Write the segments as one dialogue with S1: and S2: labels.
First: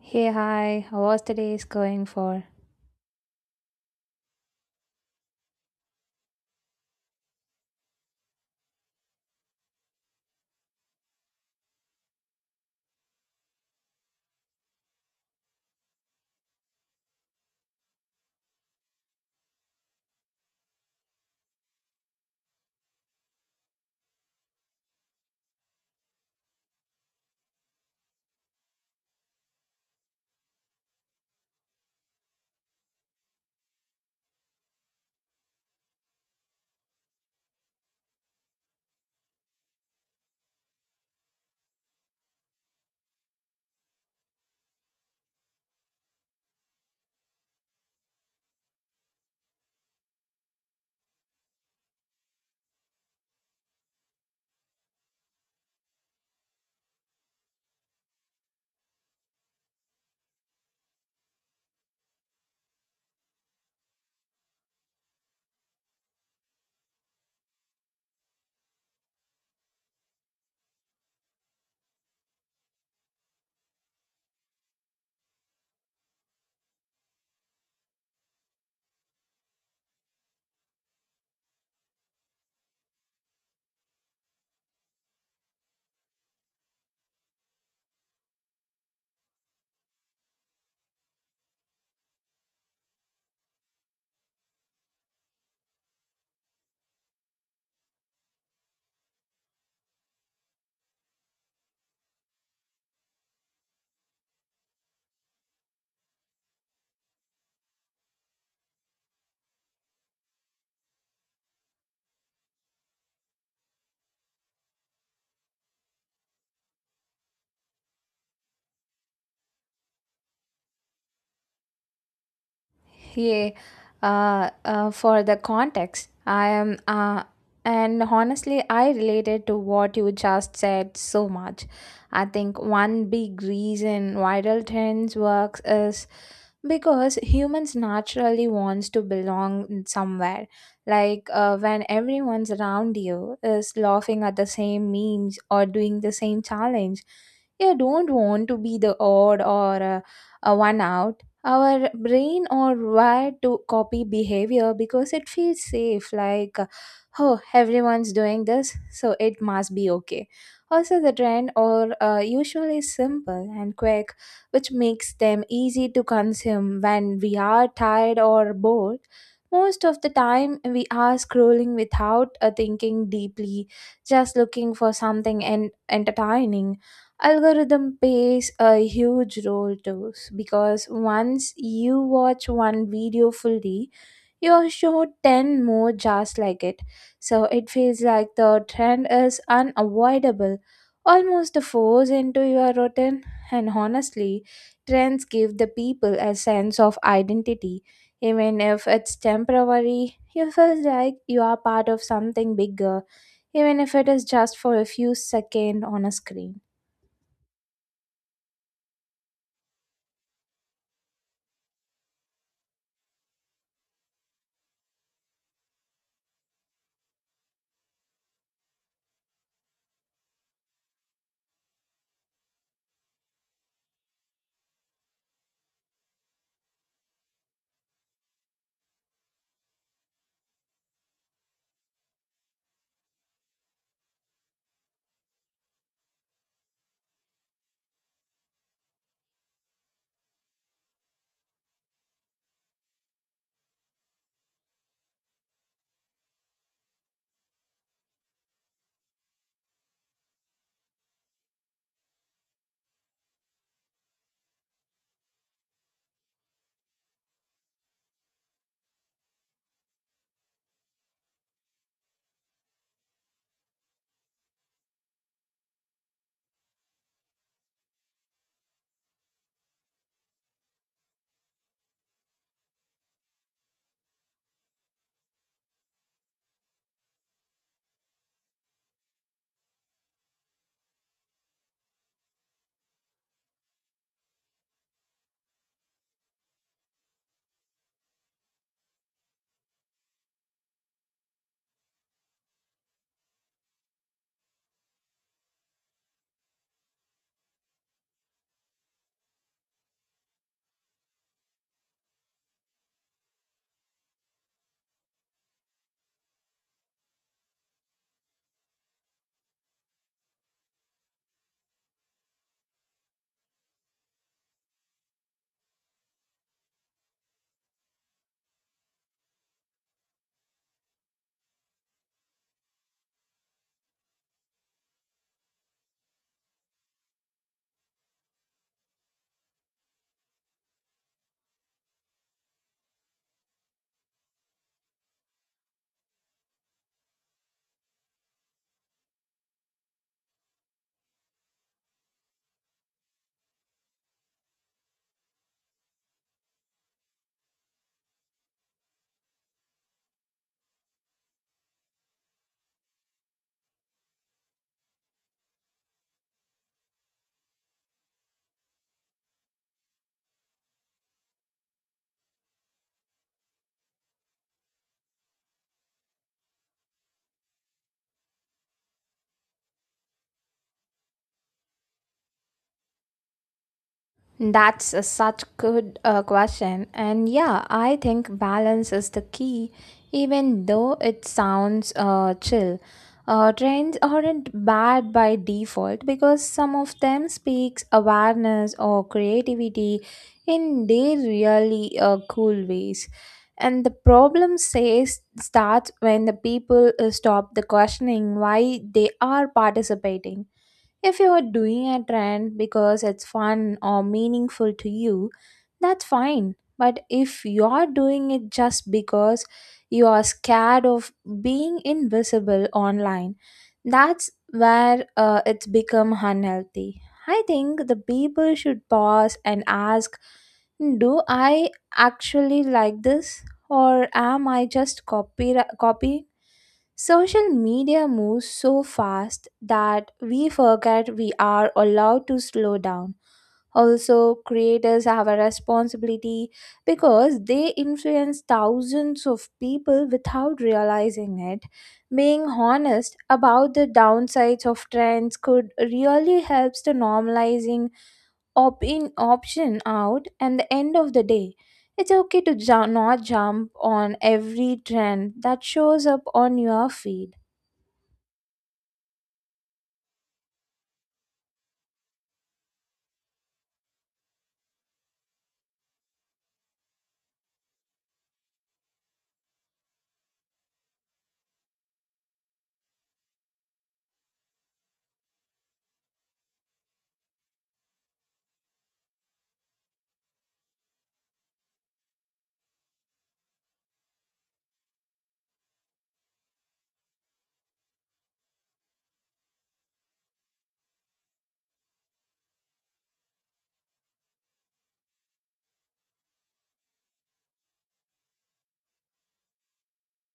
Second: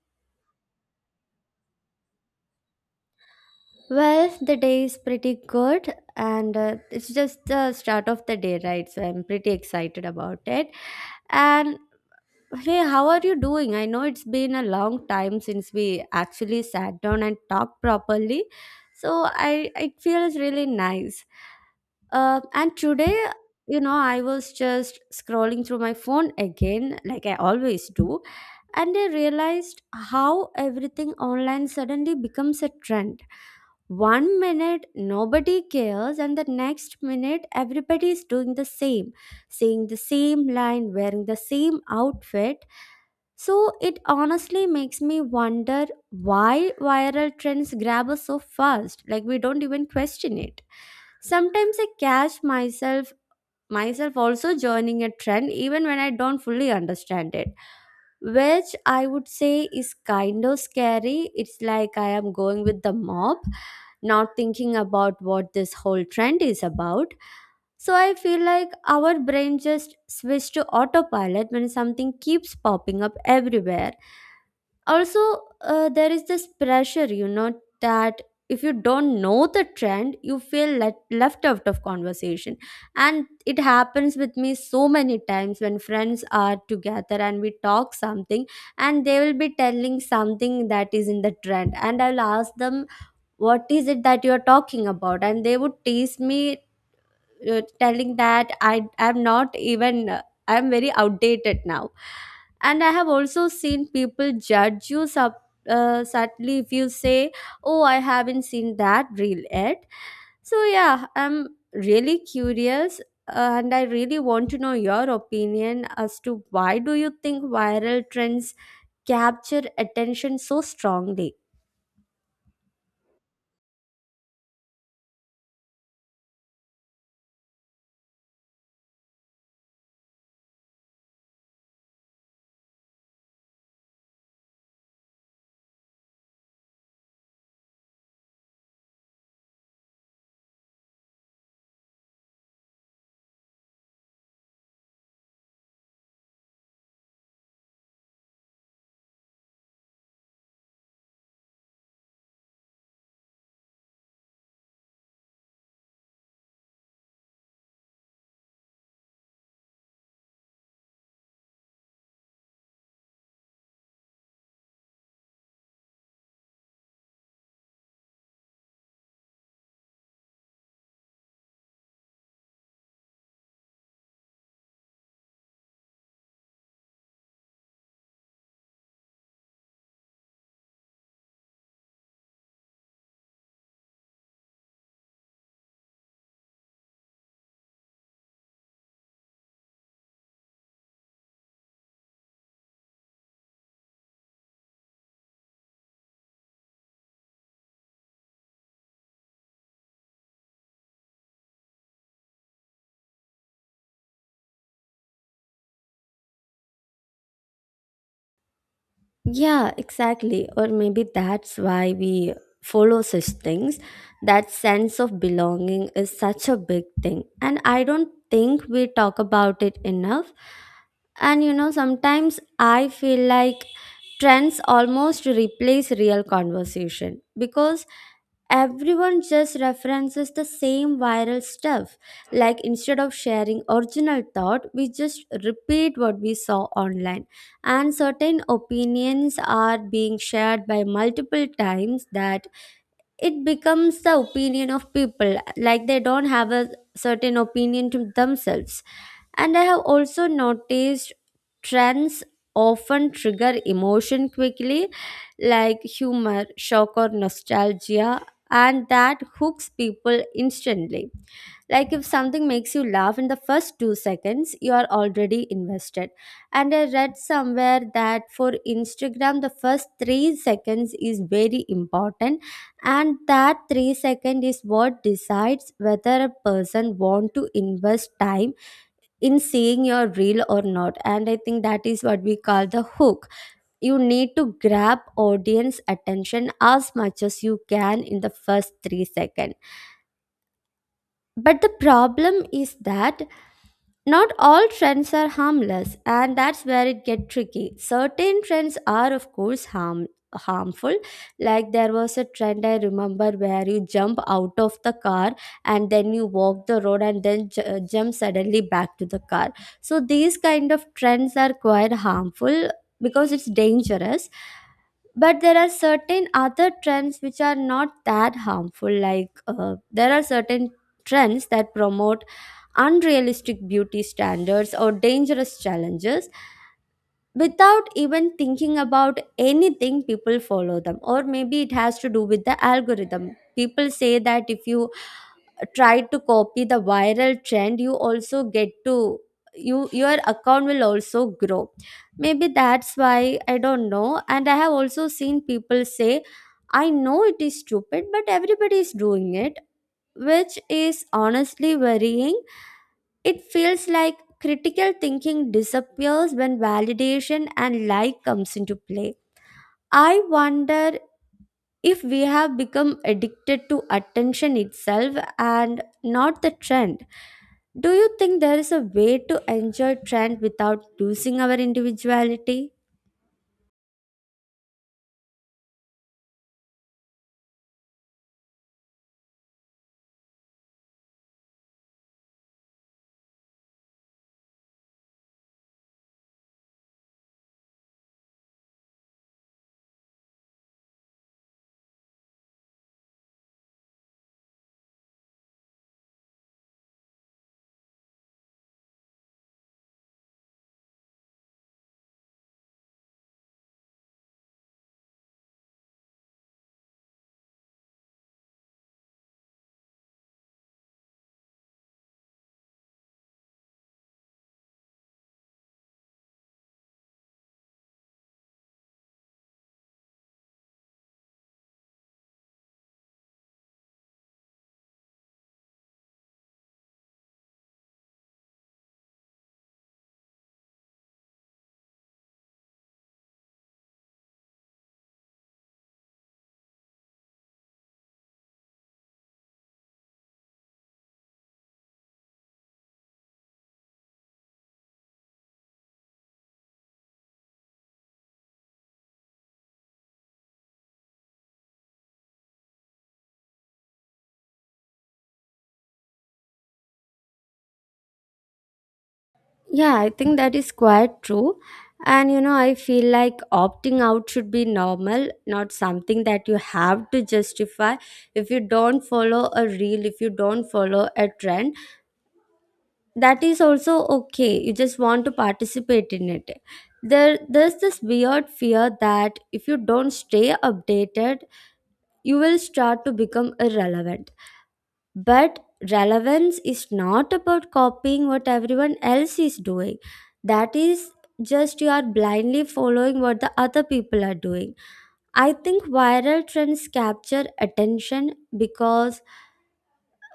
S1: Hey, hi, how was today's going for?
S2: Well, the day is pretty good, and it's just the start of the day, right? So I'm pretty excited about it. And hey, how are you doing? I know it's been a long time since we actually sat down and talked properly, so I it feels really nice. And today, I was just scrolling through my phone again, like I always do, and I realized how everything online suddenly becomes a trend. One minute nobody cares, and the next minute everybody is doing the same, saying the same line, wearing the same outfit. So it honestly makes me wonder why viral trends grab us so fast, like we don't even question it. Sometimes I catch myself also joining a trend even when I don't fully understand it. Which I would say is kind of scary. It's like I am going with the mob, not thinking about what this whole trend is about. So I feel like our brain just switched to autopilot when something keeps popping up everywhere. Also, there is this pressure that if you don't know the trend, you feel left out of conversation. And it happens with me so many times when friends are together and we talk something, and they will be telling something that is in the trend, and I'll ask them what is it that you are talking about, and they would tease me, telling that I am not even I am very outdated now. And I have also seen people judge you subtly if you say, "Oh, I haven't seen that reel yet." So yeah, I'm really curious. And I really want to know your opinion as to why do you think viral trends capture attention so strongly?
S1: Yeah, for the context, I am, and honestly, I related to what you just said so much. I think one big reason viral trends works is because humans naturally wants to belong somewhere. Like when everyone's around you is laughing at the same memes or doing the same challenge, you don't want to be the odd or a one out. Our brain are wired to copy behavior because it feels safe, like oh, everyone's doing this, so it must be okay. Also, the trend are usually simple and quick, which makes them easy to consume when we are tired or bored. Most of the time we are scrolling without thinking deeply, just looking for something entertaining. Algorithm plays a huge role too, because once you watch one video fully, you're shown 10 more just like it. So it feels like the trend is unavoidable, almost a force into your routine. And honestly, trends give the people a sense of identity. Even if it's temporary, you feel like you are part of something bigger, even if it is just for a few seconds on a screen.
S2: Yeah, exactly. Or maybe that's why we follow such things. That sense of belonging is such a big thing. And I don't think we talk about it enough. And sometimes I feel like trends almost replace real conversation because everyone just references the same viral stuff. Like instead of sharing original thought, we just repeat what we saw online, and certain opinions are being shared by multiple times that it becomes the opinion of people, like they don't have a certain opinion to themselves. And I have also noticed trends often trigger emotion quickly, like humor, shock, or nostalgia, and that hooks people instantly. Like if something makes you laugh in the first 2 seconds, you are already invested. And I read somewhere that for Instagram, the first 3 seconds is very important, and that 3 second is what decides whether a person want to invest time in seeing your reel or not. And I think that is what we call the hook. You need to grab audience attention as much as you can in the first 3 seconds. But the problem is that not all trends are harmless, and that's where it gets tricky. Certain trends are, of course, harmful. Like there was a trend I remember where you jump out of the car, and then you walk the road, and then jump suddenly back to the car. So these kind of trends are quite harmful because it's dangerous. But there are certain other trends which are not that harmful, like there are certain trends that promote unrealistic beauty standards or dangerous challenges. Without even thinking about anything, people follow them. Or maybe it has to do with the algorithm. People say that if you try to copy the viral trend, you also get to your account will also grow. Maybe that's why, I don't know. And I have also seen people say, "I know it is stupid, but everybody is doing it," which is honestly worrying. It feels like critical thinking disappears when validation and like comes into play. I wonder if we have become addicted to attention itself and not the trend. Do you think there is a way to enjoy trend without losing our individuality?
S1: That's a such good question. And yeah, I think balance is the key, even though it sounds chill. Trends aren't bad by default because some of them speaks awareness or creativity in their really cool ways. And the problem says starts when the people stop the questioning why they are participating. If you are doing a trend because it's fun or meaningful to you, that's fine. But if you are doing it just because you are scared of being invisible online, that's where it's become unhealthy. I think the people should pause and ask, do I actually like this, or am I just copying? Social media moves so fast that we forget we are allowed to slow down. Also, creators have a responsibility because they influence thousands of people without realizing it. Being honest about the downsides of trends could really help to normalizing opt in, option out, and the end of the day. It's okay to not jump on every trend that shows up on your feed.
S2: Yeah, I think that is quite true. And I feel like opting out should be normal, not something that you have to justify. If you don't follow a reel, if you don't follow a trend, that is also okay. You just want to participate in it. There's this weird fear that if you don't stay updated, you will start to become irrelevant. But relevance is not about copying what everyone else is doing. That is just you are blindly following what the other people are doing. I think viral trends capture attention because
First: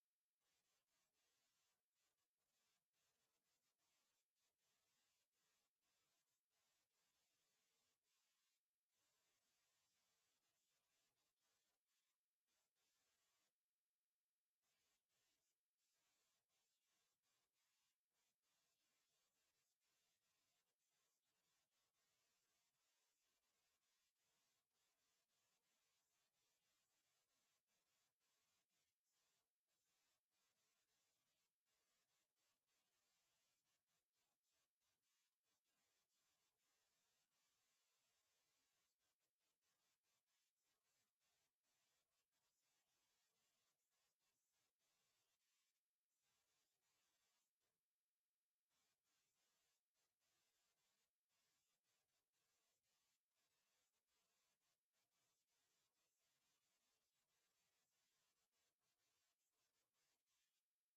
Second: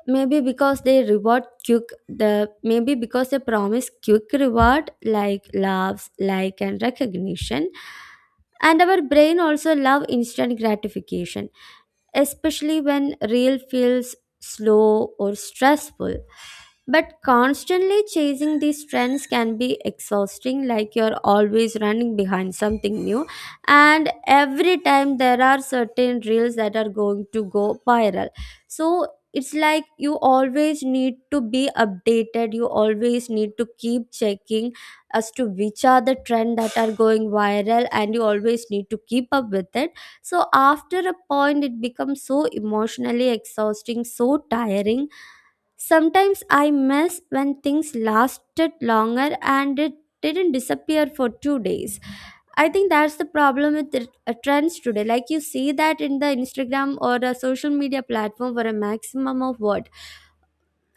S2: maybe because they promise quick reward, like laughs, like and recognition. And our brain also love instant gratification, especially when real feels slow or stressful. But constantly chasing these trends can be exhausting, like you're always running behind something new. And every time there are certain reels that are going to go viral. So it's like you always need to be updated, you always need to keep checking as to which are the trend that are going viral, and you always need to keep up with it. So after a point, it becomes so emotionally exhausting, so tiring. Sometimes I miss when things lasted longer and it didn't disappear for 2 days. I think that's the problem with the trends today. Like you see that in the Instagram or a social media platform for a maximum of what?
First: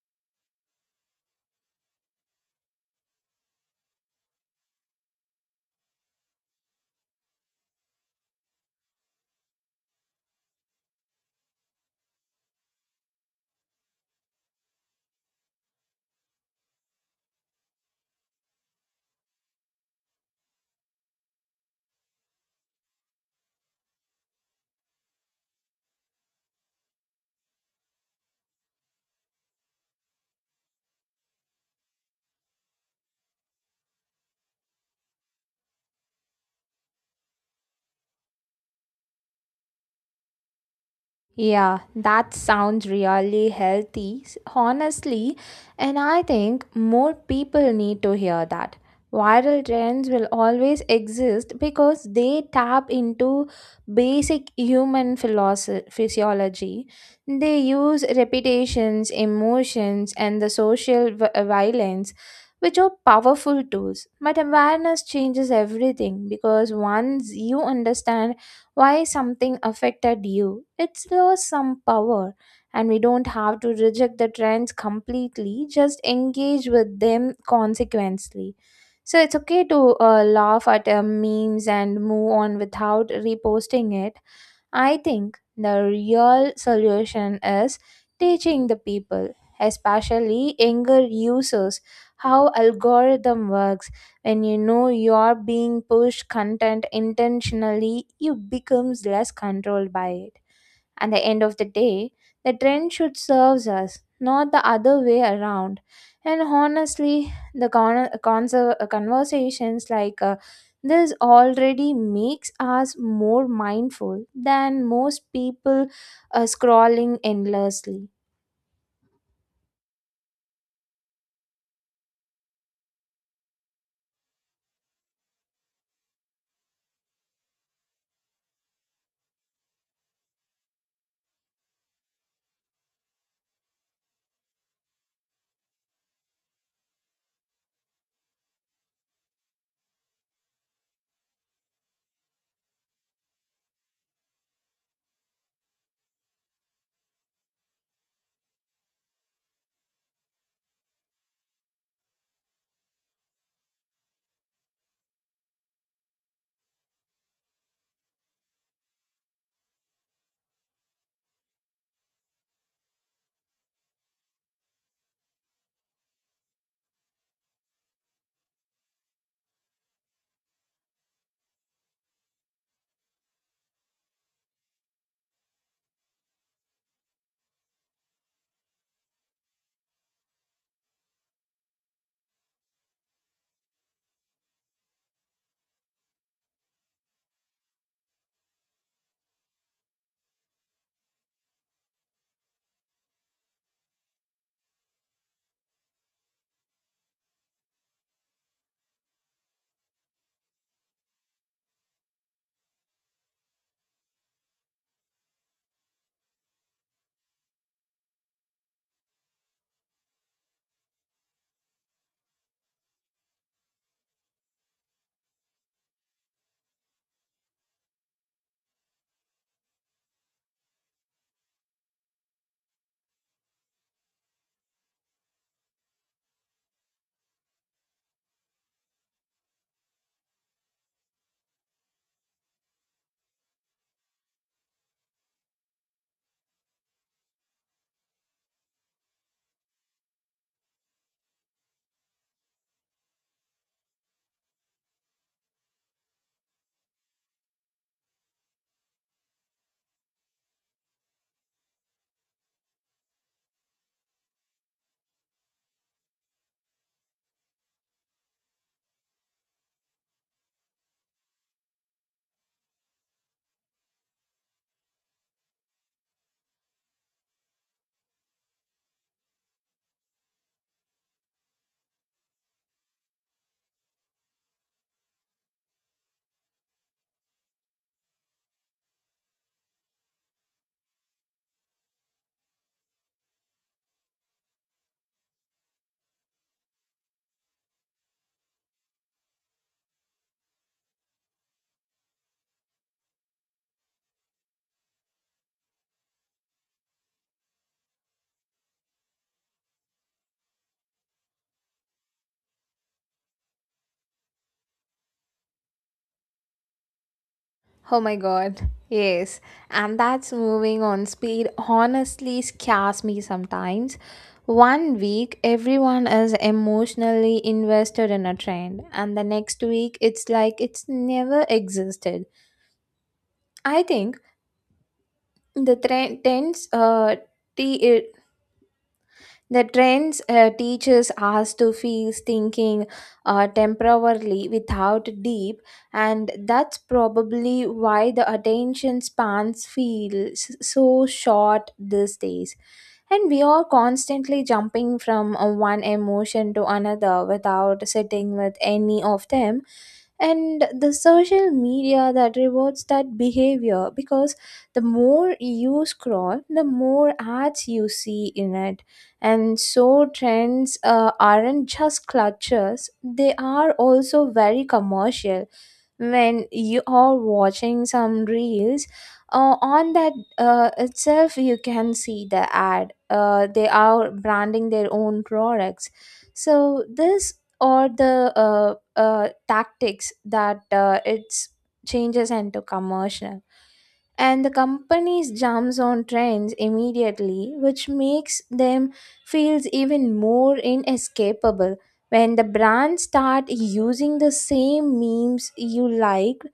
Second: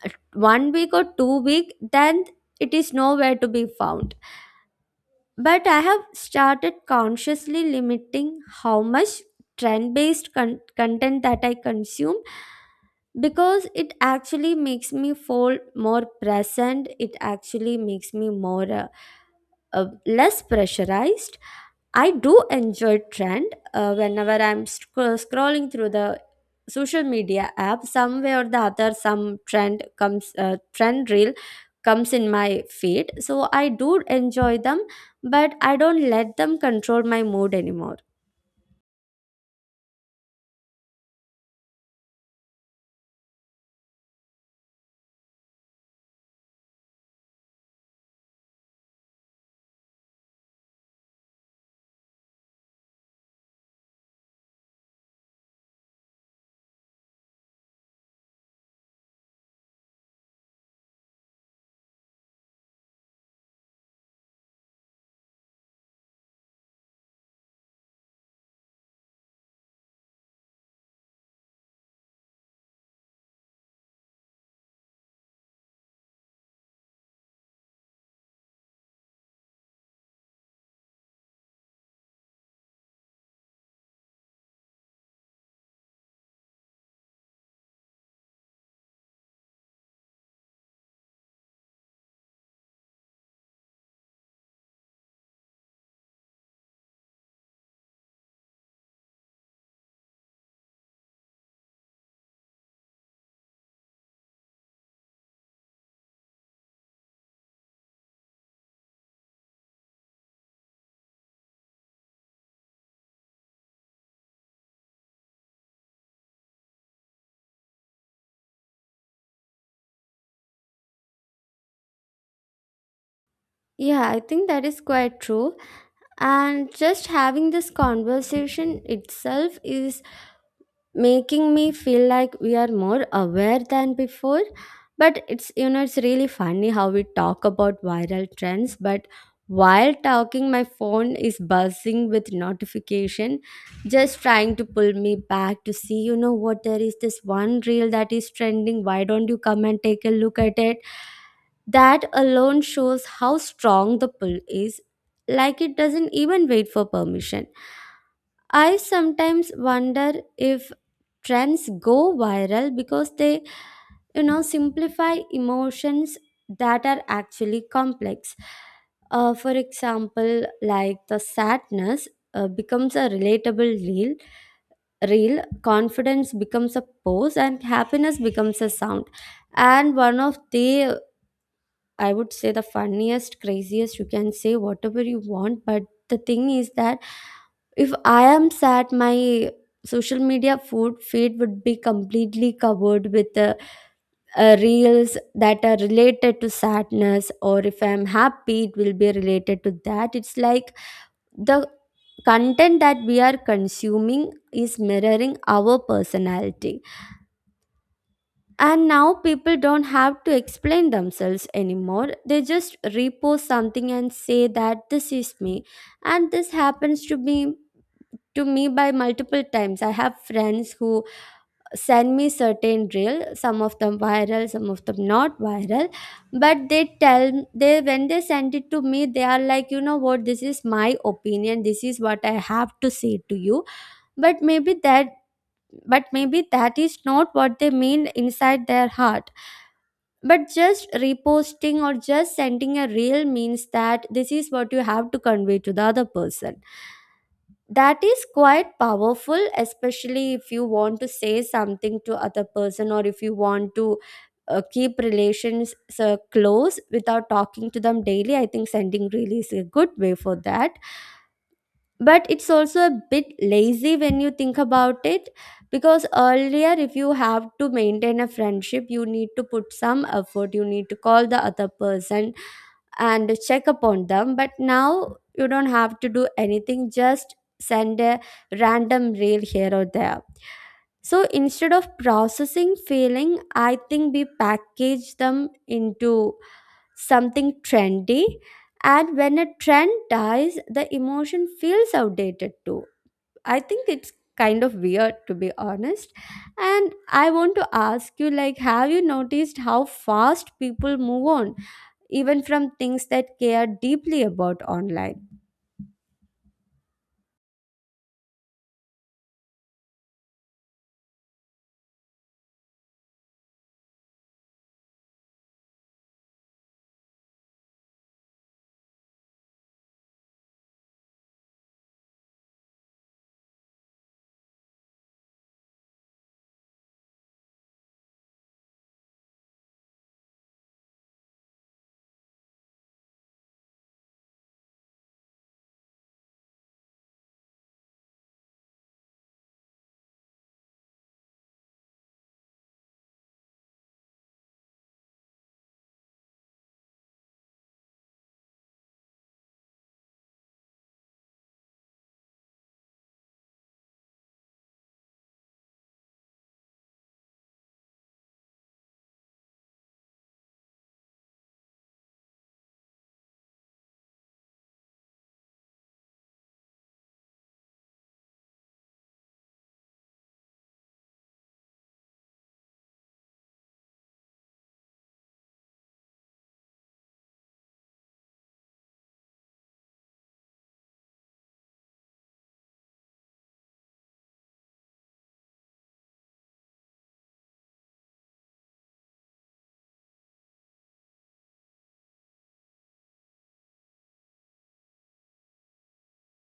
S2: Uh, One week or 2 week, then it is nowhere to be found. But I have started consciously limiting how much trend based content that I consume, because it actually makes me feel more present. It actually makes me more less pressurized. I do enjoy trend whenever I'm scrolling through the social media app. Some way or the other, some trend comes, trend reel comes in my feed. So I do enjoy them, but I don't let them control my mood anymore.
S1: Yeah, that sounds really healthy, honestly, and I think more people need to hear that. Viral trends will always exist because they tap into basic human physiology. They use reputations, emotions, and the social violence, which are powerful tools. But awareness changes everything because once you understand why something affected you, it's lost some power, and we don't have to reject the trends completely, just engage with them consequently. So it's okay to laugh at memes and move on without reposting it. I think the real solution is teaching the people, especially younger users, how algorithm works. When you know you're being pushed content intentionally, you becomes less controlled by it. At the end of the day, the trend should serve us, not the other way around. And honestly, the conversations like this already makes us more mindful than most people scrolling endlessly.
S2: Yeah, I think that is quite true. And just having this conversation itself is making me feel like we are more aware than before. But it's you know it's really funny how we talk about viral trends, but while talking my phone is buzzing with notification, just trying to pull me back to see, you know what, there is this one reel that is trending, why don't you come and take a look at it. That alone shows how strong the pull is, like it doesn't even wait for permission. I sometimes wonder if trends go viral because they simplify emotions that are actually complex. For example, like the sadness becomes a relatable reel. Real confidence becomes a pose, and happiness becomes a sound. And one of the I would say the funniest, craziest, you can say whatever you want. But the thing is that if I am sad, my social media food feed would be completely covered with reels that are related to sadness, or if I'm happy, it will be related to that. It's like the content that we are consuming is mirroring our personality. And now people don't have to explain themselves anymore. They just repost something and say that this is me. And this happens to me by multiple times. I have friends who send me certain reel, some of them viral, some of them not viral. But they, when they send it to me, they are like, you know what, this is my opinion, this is what I have to say to you. But maybe that but maybe that is not what they mean inside their heart. But just reposting or just sending a reel means that this is what you have to convey to the other person. That is quite powerful, especially if you want to say something to other person, or if you want to keep relations close without talking to them daily. I think sending reel is a good way for that, but it's also a bit lazy when you think about it. Because earlier if you have to maintain a friendship you need to put some effort, you need to call the other person and check upon them. But now you don't have to do anything, just send a random reel here or there. So instead of processing feeling I think we package them into something trendy. And when a trend dies the emotion feels outdated too. I think it's kind of weird to be honest. And I want to ask you, like, have you noticed how fast people move on, even from things that care deeply about online?
S1: Oh my god. Yes. And that's moving on speed honestly scares me sometimes. One week everyone is emotionally invested in a trend, and the next week it's like it's never existed. I think the trend tends uh, t- the trends teaches us to fix thinking temporarily without deep, and that's probably why the attention spans feel so short these days. And we are constantly jumping from one emotion to another without sitting with any of them. And the social media that rewards that behavior, because the more you scroll, the more ads you see in it. And so trends aren't just clutches, they are also very commercial. When you are watching some reels on that itself, you can see the ad. They are branding their own products. So this are the tactics that it's changes into commercial. And the companies jumps on trends immediately, which makes them feels even more inescapable. When the brands start using the same memes you like,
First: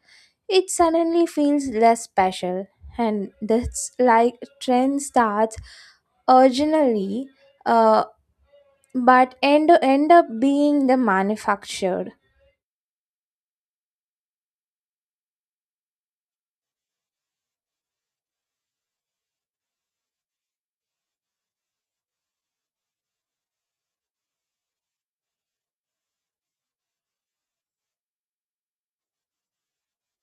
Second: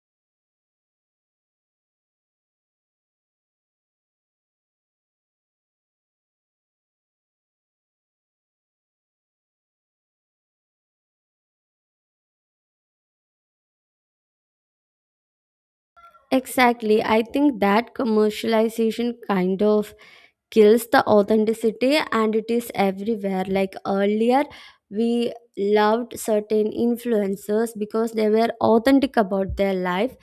S1: it suddenly feels less special. And that's like trend starts originally uh, but end up being the manufactured.
S2: Exactly. I think that commercialization kind of kills the authenticity and it is everywhere. Like earlier we loved certain influencers because they were authentic about their life.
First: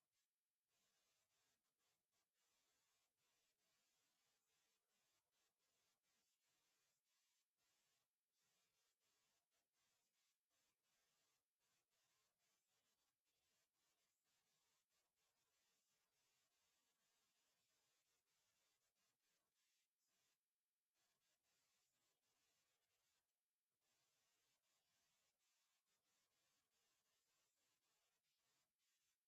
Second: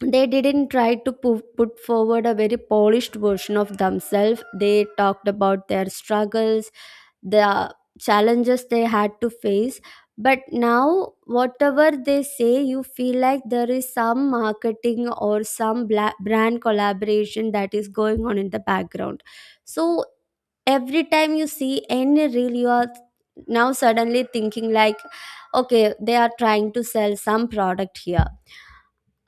S2: They didn't try to put forward a very polished version of themselves. They talked about their struggles, the challenges they had to face. But now whatever they say you feel like there is some marketing or some brand collaboration that is going on in the background. So every time you see any reel you are now suddenly thinking like, okay, they are trying to sell some product here.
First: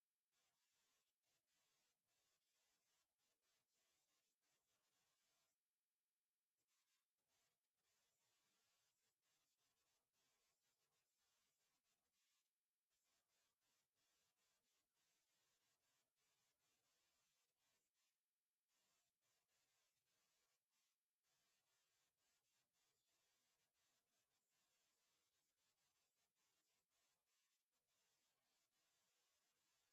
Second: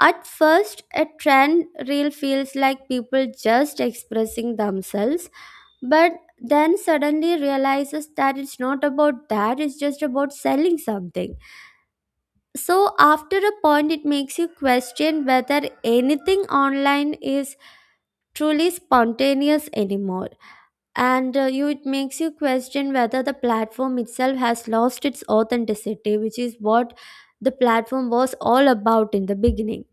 S2: At first, a trend reel feels like people just expressing themselves, but then suddenly realizes that it's not about that, it's just about selling something. So, after a point, it makes you question whether anything online is truly spontaneous anymore. And it makes you question whether the platform itself has lost its authenticity, which is what the platform was all about in the beginning.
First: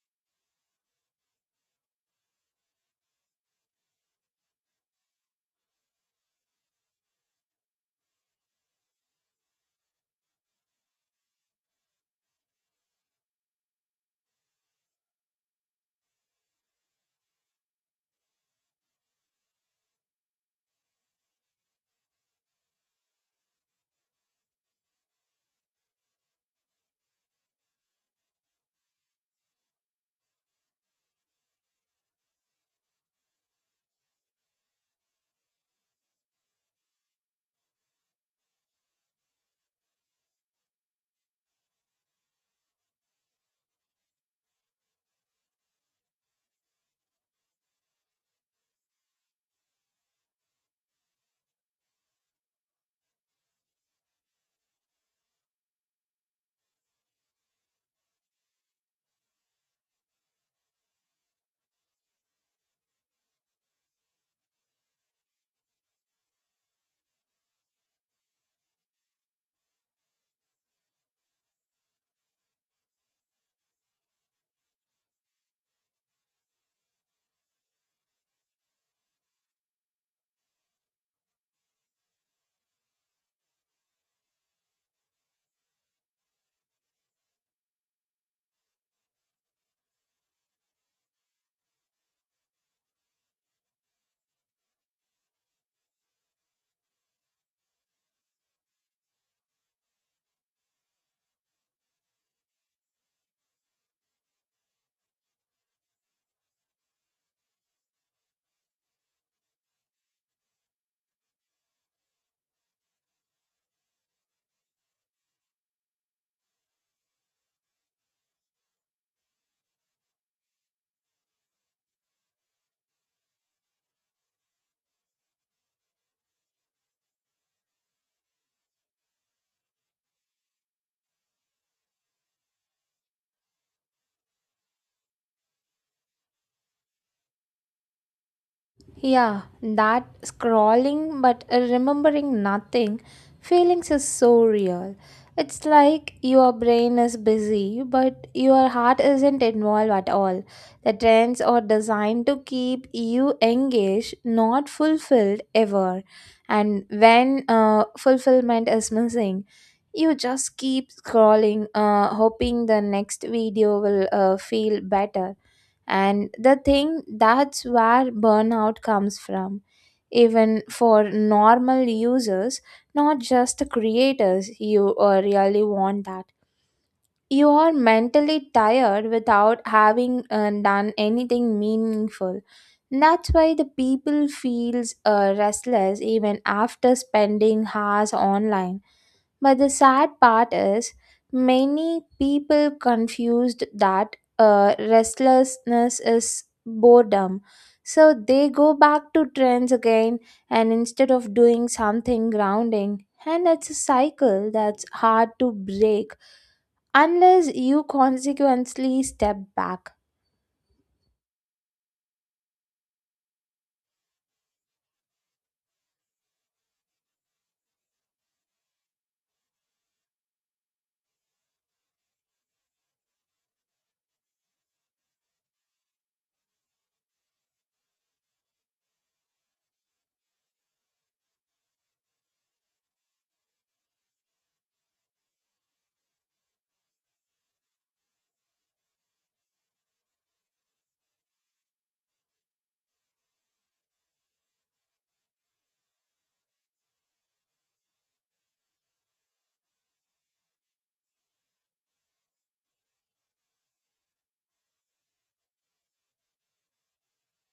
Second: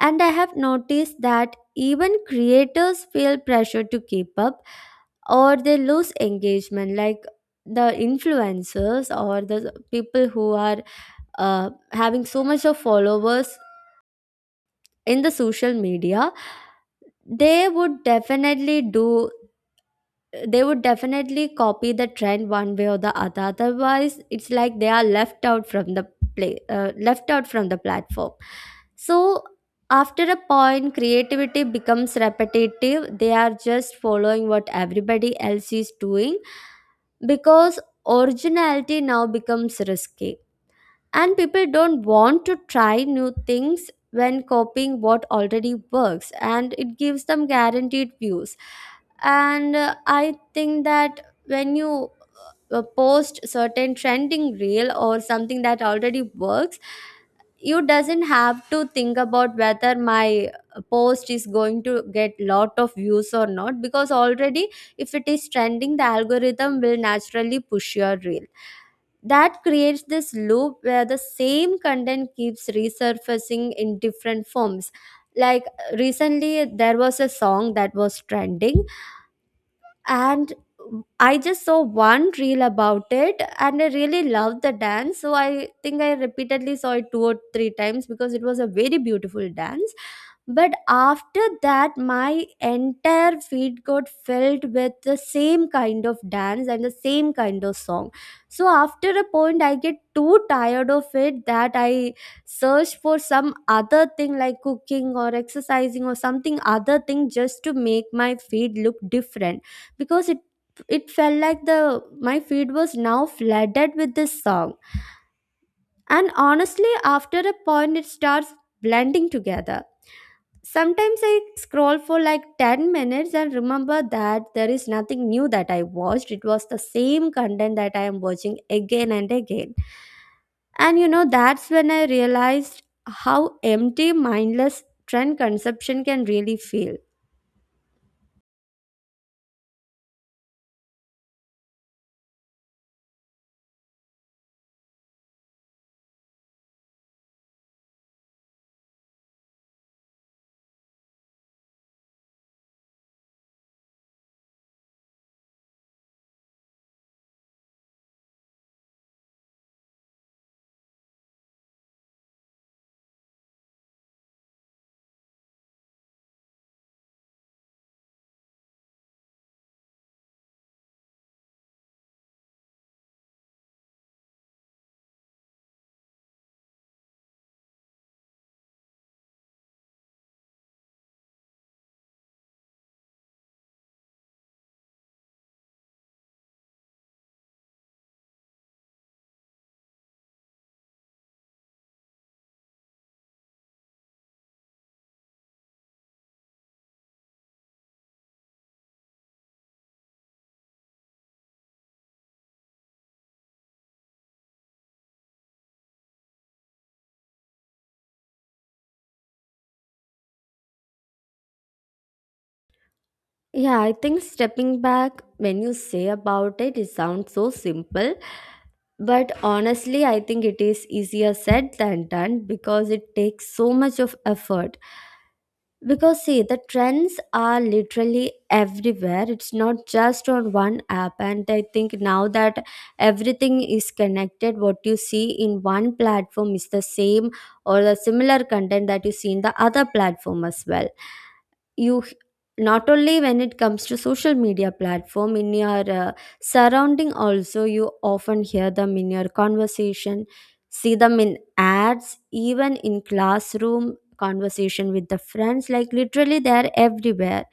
S2: And I have noticed that even creators feel pressure to keep up or they lose engagement. Like the influencers or the people who are having so much of followers in the social media, they would definitely do they would definitely copy the trend one way or the other. Otherwise it's like they are left out from the play left out from the platform. So after a point creativity becomes repetitive, they are just following what everybody else is doing. Because originality now becomes risky and people don't want to try new things when copying what already works and it gives them guaranteed views. And I think that when you post certain trending reel or something that already works, you doesn't have to think about whether my post is going to get lot of views or not. Because already if it is trending the algorithm will naturally push your reel. That creates this loop where the same content keeps resurfacing in different forms. Like recently there was a song that was trending and I just saw one reel about it and I really loved the dance. So I think I repeatedly saw it two or three times because it was a very beautiful dance. But after that, my entire feed got filled with the same kind of dance and the same kind of song. So after a point, I get too tired of it that I search for some other thing like cooking or exercising or something other thing just to make my feed look different. Because it felt like the my feed was now flooded with this song. And honestly after a point it starts blending together. Sometimes I scroll for like 10 minutes and remember that there is nothing new that I watched, it was the same content that I am watching again and again. And you know, that's when I realized how empty mindless trend consumption can really feel.
S1: Yeah, that scrolling but remembering nothing feelings is so real. It's like your brain is busy, but your heart isn't involved at all. The trends are designed to keep you engaged, not fulfilled ever. And when fulfillment is missing, you just keep scrolling, hoping the next video will feel better. And the thing, that's where burnout comes from, even for normal users, not just the creators. You really want that you are mentally tired without having done anything meaningful. That's why the people feels restless even after spending hours online. But the sad part is, many people confused that restlessness is boredom. So they go back to trends again, and instead of doing something grounding. And it's a cycle that's hard to break unless you consequently step back.
S2: Yeah, I think stepping back, when you say about it, it sounds so simple. But honestly, I think it is easier said than done because it takes so much of effort. Because see, the trends are literally everywhere. It's not just on one app. And I think now that everything is connected, what you see in one platform is the same or the similar content that you see in the other platform as well. You h- Not only when it comes to social media platform, in your surrounding also you often hear them in your conversation, see them in ads, even in classroom conversation with the friends. Like literally they're everywhere.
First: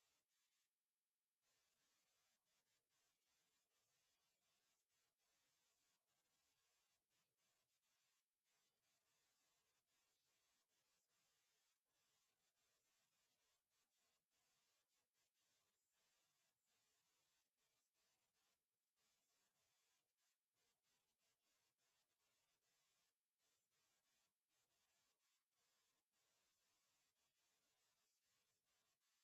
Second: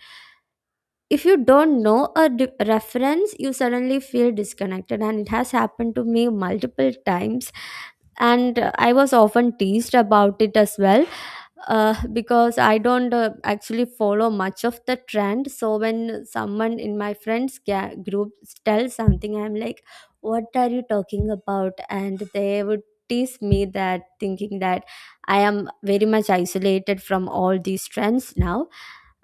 S2: If you don't know a reference you suddenly feel disconnected and it has happened to me multiple times. And I was often teased about it as well, because I don't actually follow much of the trend. So when someone in my friends group tells something, I'm like, "What are you talking about?" And they would tease me, that thinking that I am very much isolated from all these trends now.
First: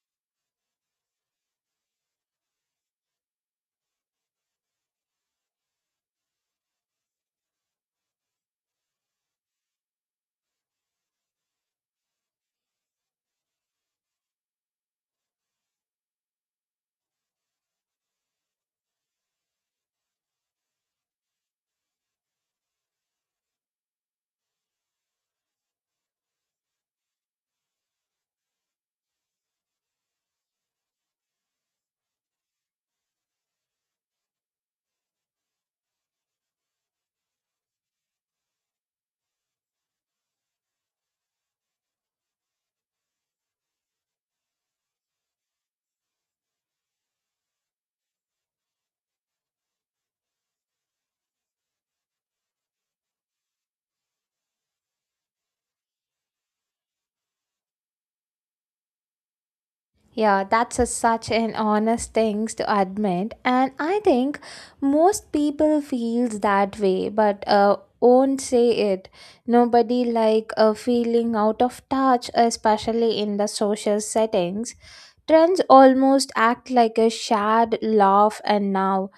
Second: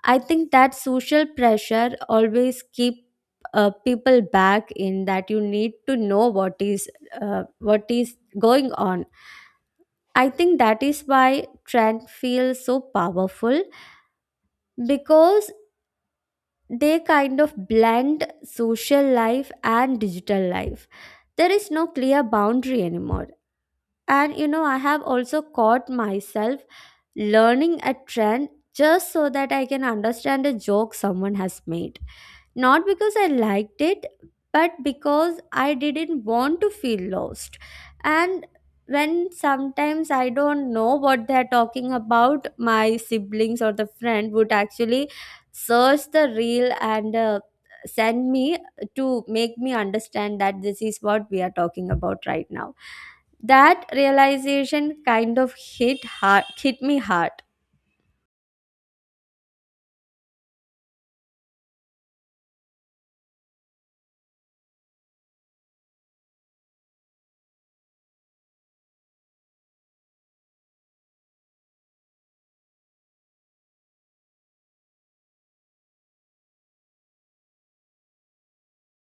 S2: I think that social pressure always keep people back in that. You need to know what is going on. I think that is why trend feels so powerful, because they kind of blend social life and digital life. There is no clear boundary anymore. And you know, I have also caught myself learning a trend just so that I can understand a joke someone has made. Not because I liked it, but because I didn't want to feel lost. And when sometimes I don't know what they're talking about, my siblings or the friend would actually search the reel and send me to make me understand that this is what we are talking about right now. That realization kind of hit me hard.
S1: Yeah, that's a, such an honest thing to admit, and I think most people feels that way, but won't say it. Nobody like a feeling out of touch, especially in the social settings. Trends almost act like a shared laugh, and now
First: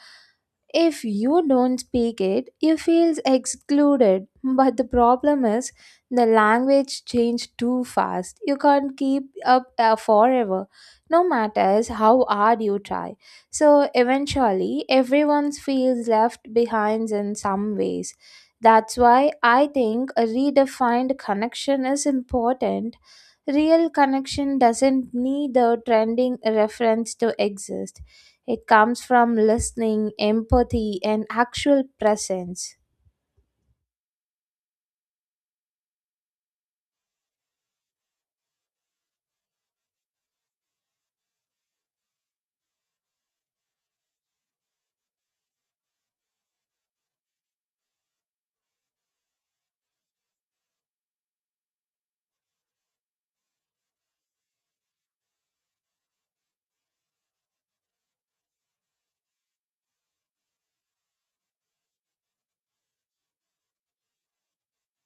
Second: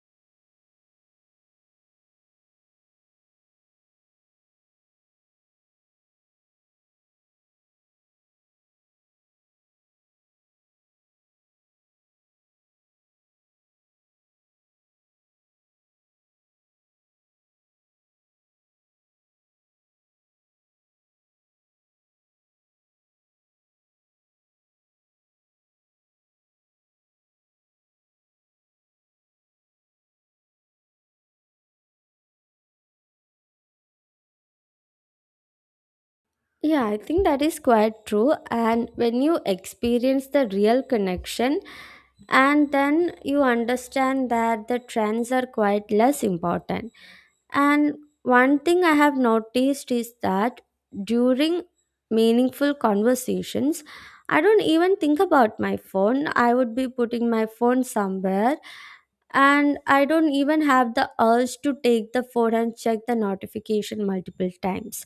S1: if you don't speak it, you feel excluded. But the problem is, the language changed too fast. You can't keep up forever, no matter how hard you try. So eventually, everyone feels left behind in some ways. That's why I think a redefined connection is important. Real connection doesn't need a trending reference to exist. It comes from listening, empathy, and actual presence.
S2: Yeah, I think that is quite true. And when you experience the real connection, and then you understand that the trends are quite less important. And one thing I have noticed is that during meaningful conversations, I don't even think about my phone. I would be putting my phone somewhere, and I don't even have the urge to take the phone and check the notification multiple times.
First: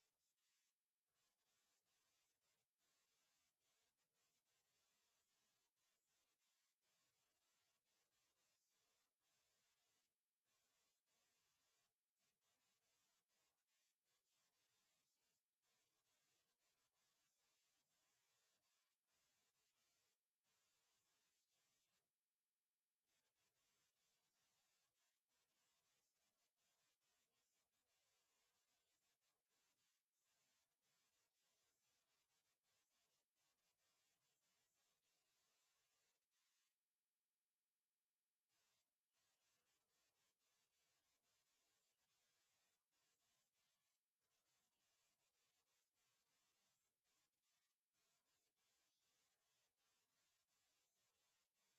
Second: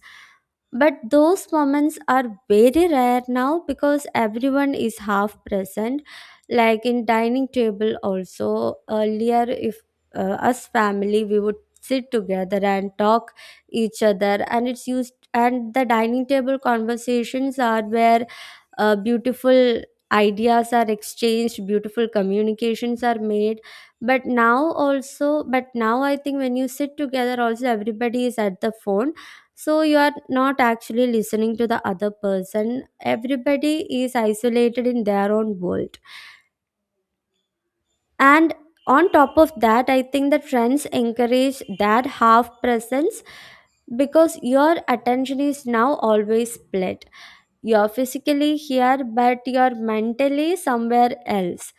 S2: But those moments are very rare now because everyone is half present. Like in dining table also earlier, if us family we would sit together and talk each other, and it's used and the dining table conversations are where beautiful ideas are exchanged, beautiful communications are made. But now I think when you sit together, also everybody is at the phone so you are not actually listening to the other person. Everybody is isolated in their own world. And on top of that, I think that friends encourage that half presence because your attention is now always split. You're physically here, but you're mentally somewhere else.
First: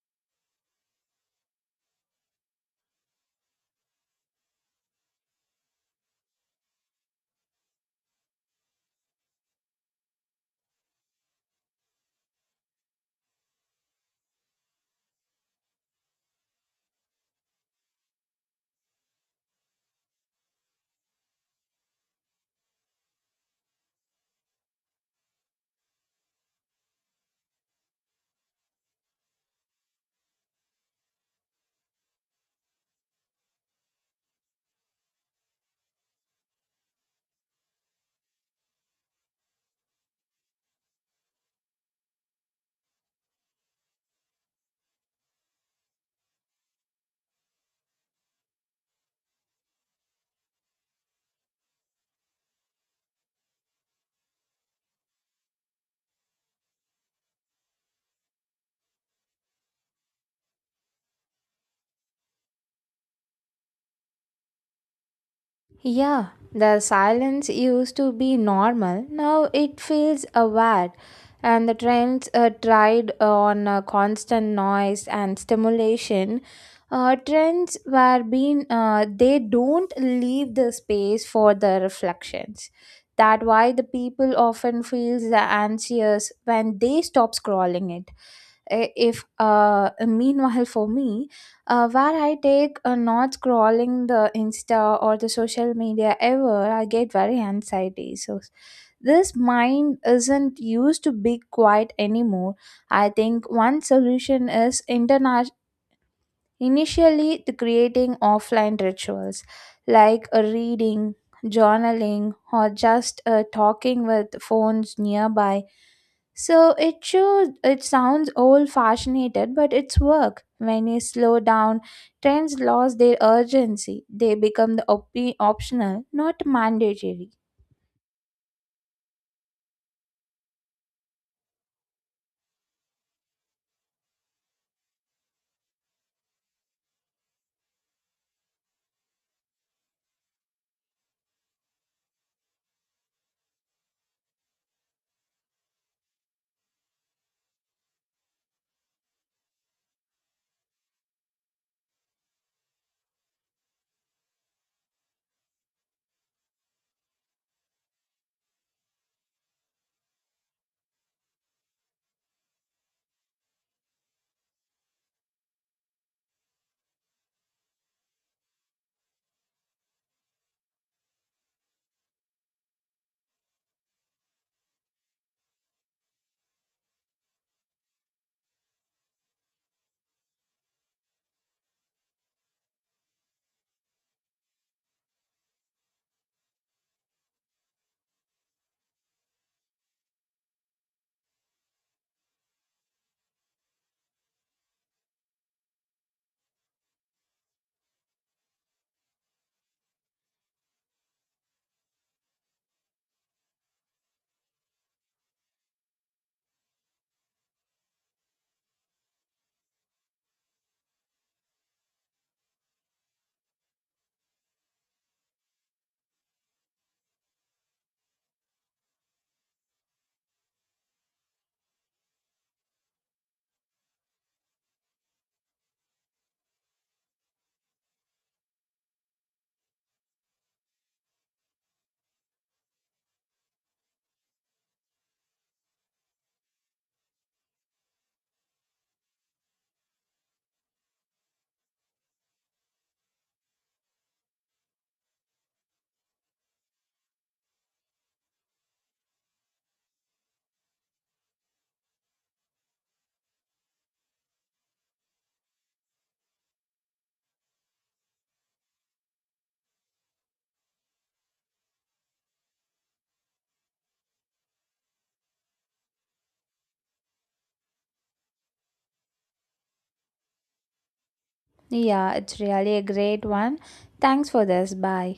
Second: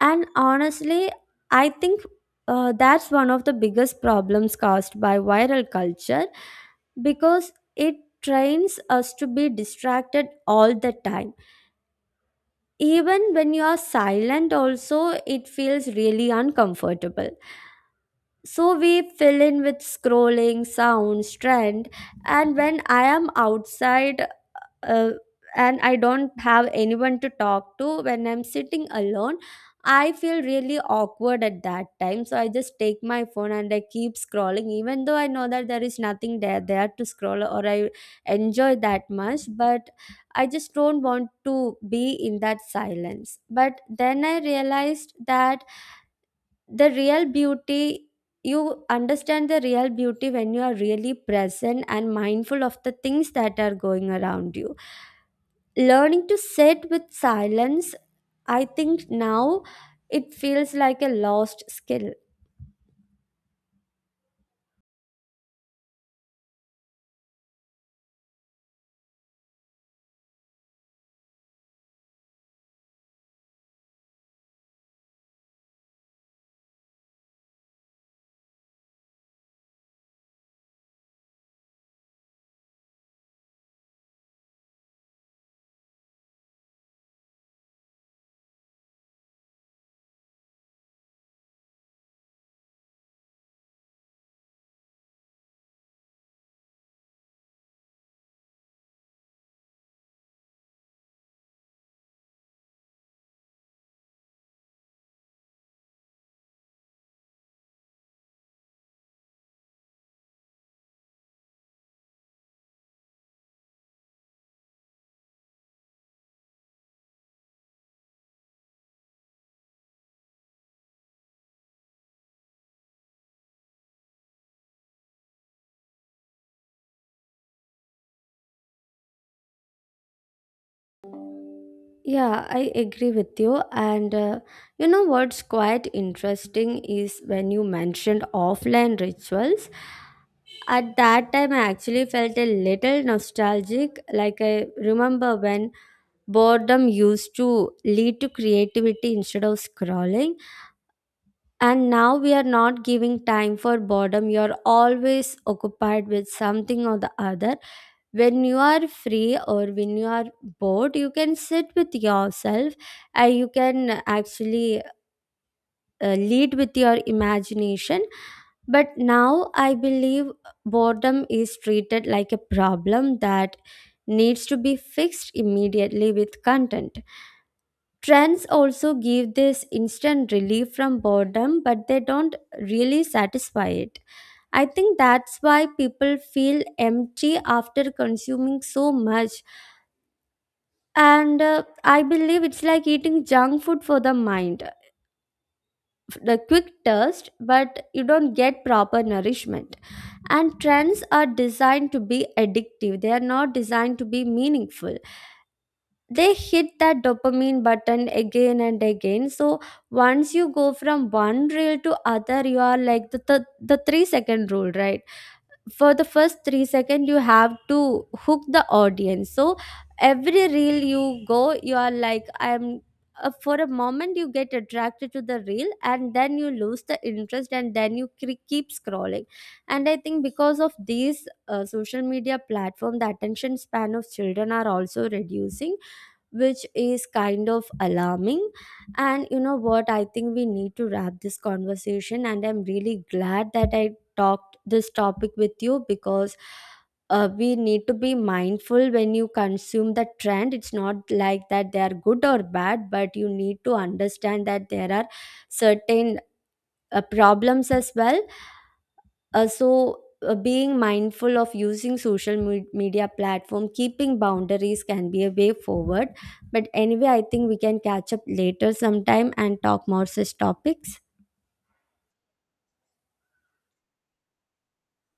S2: And honestly, I think that's one of the biggest problems caused by viral culture because it trains us to be distracted all the time. Even when you are silent, also, it feels really uncomfortable. So we fill in with scrolling, sounds, trend. And when I am outside uh, and I don't have anyone to talk to, when I'm sitting alone, I feel really awkward at that time. So I just take my phone and I keep scrolling, even though I know that there is nothing there to scroll or I enjoy that much. But I just don't want to be in that silence. But then I realized that the real beauty, you understand the real beauty when you are really present and mindful of the things that are going around you. Learning to sit with silence, I think now, it feels like a lost skill.
S1: Yeah, the silence used to be normal. Now it feels aware, and the trends tried on constant noise and stimulation. Trends were being they don't leave the space for the reflections. That why the people often feels the anxious when they stop scrolling it. If meanwhile for me, where I take a not scrolling the Insta or the social media ever, I get very anxiety. So this mind isn't used to be quiet anymore. I think one solution is initially, the creating offline rituals like a reading, journaling, or just talking with phones nearby. So it shows it sounds old fashioned, but it's work. When you slow down, trends lose their urgency. They become the optional, not mandatory.
S2: Yeah, I agree with you. And you know what's quite interesting is when you mentioned offline rituals at that time I actually felt a little nostalgic. Like I remember when boredom used to lead to creativity instead of scrolling. And now we are not giving time for boredom. You're always occupied with something or the other. When you are free or when you are bored, you can sit with yourself and you can actually lead with your imagination. But now I believe boredom is treated like a problem that needs to be fixed immediately with content. Trends also give this instant relief from boredom, but they don't really satisfy it. I think that's why people feel empty after consuming so much. And I believe it's like eating junk food for the mind. The quick thirst, but you don't get proper nourishment. And trends are designed to be addictive, they are not designed to be meaningful. They hit that dopamine button again and again. So once you go from one reel to other, you are like the 3-second rule, right? For the first 3 seconds you have to hook the audience. So every reel you go you are like, I'm for a moment you get attracted to the reel and then you lose the interest and then you keep scrolling. And I think because of these social media platform the attention span of children are also reducing, which is kind of alarming. And you know what, I think we need to wrap this conversation and I'm really glad that I talked this topic with you. Because we need to be mindful when you consume the trend. It's not like that they are good or bad, but you need to understand that there are certain problems as well. Being mindful of using social media platform, keeping boundaries can be a way forward. But anyway, I think we can catch up later sometime and talk more such topics.
S1: Yeah, it's really a great one. Thanks for this. Bye.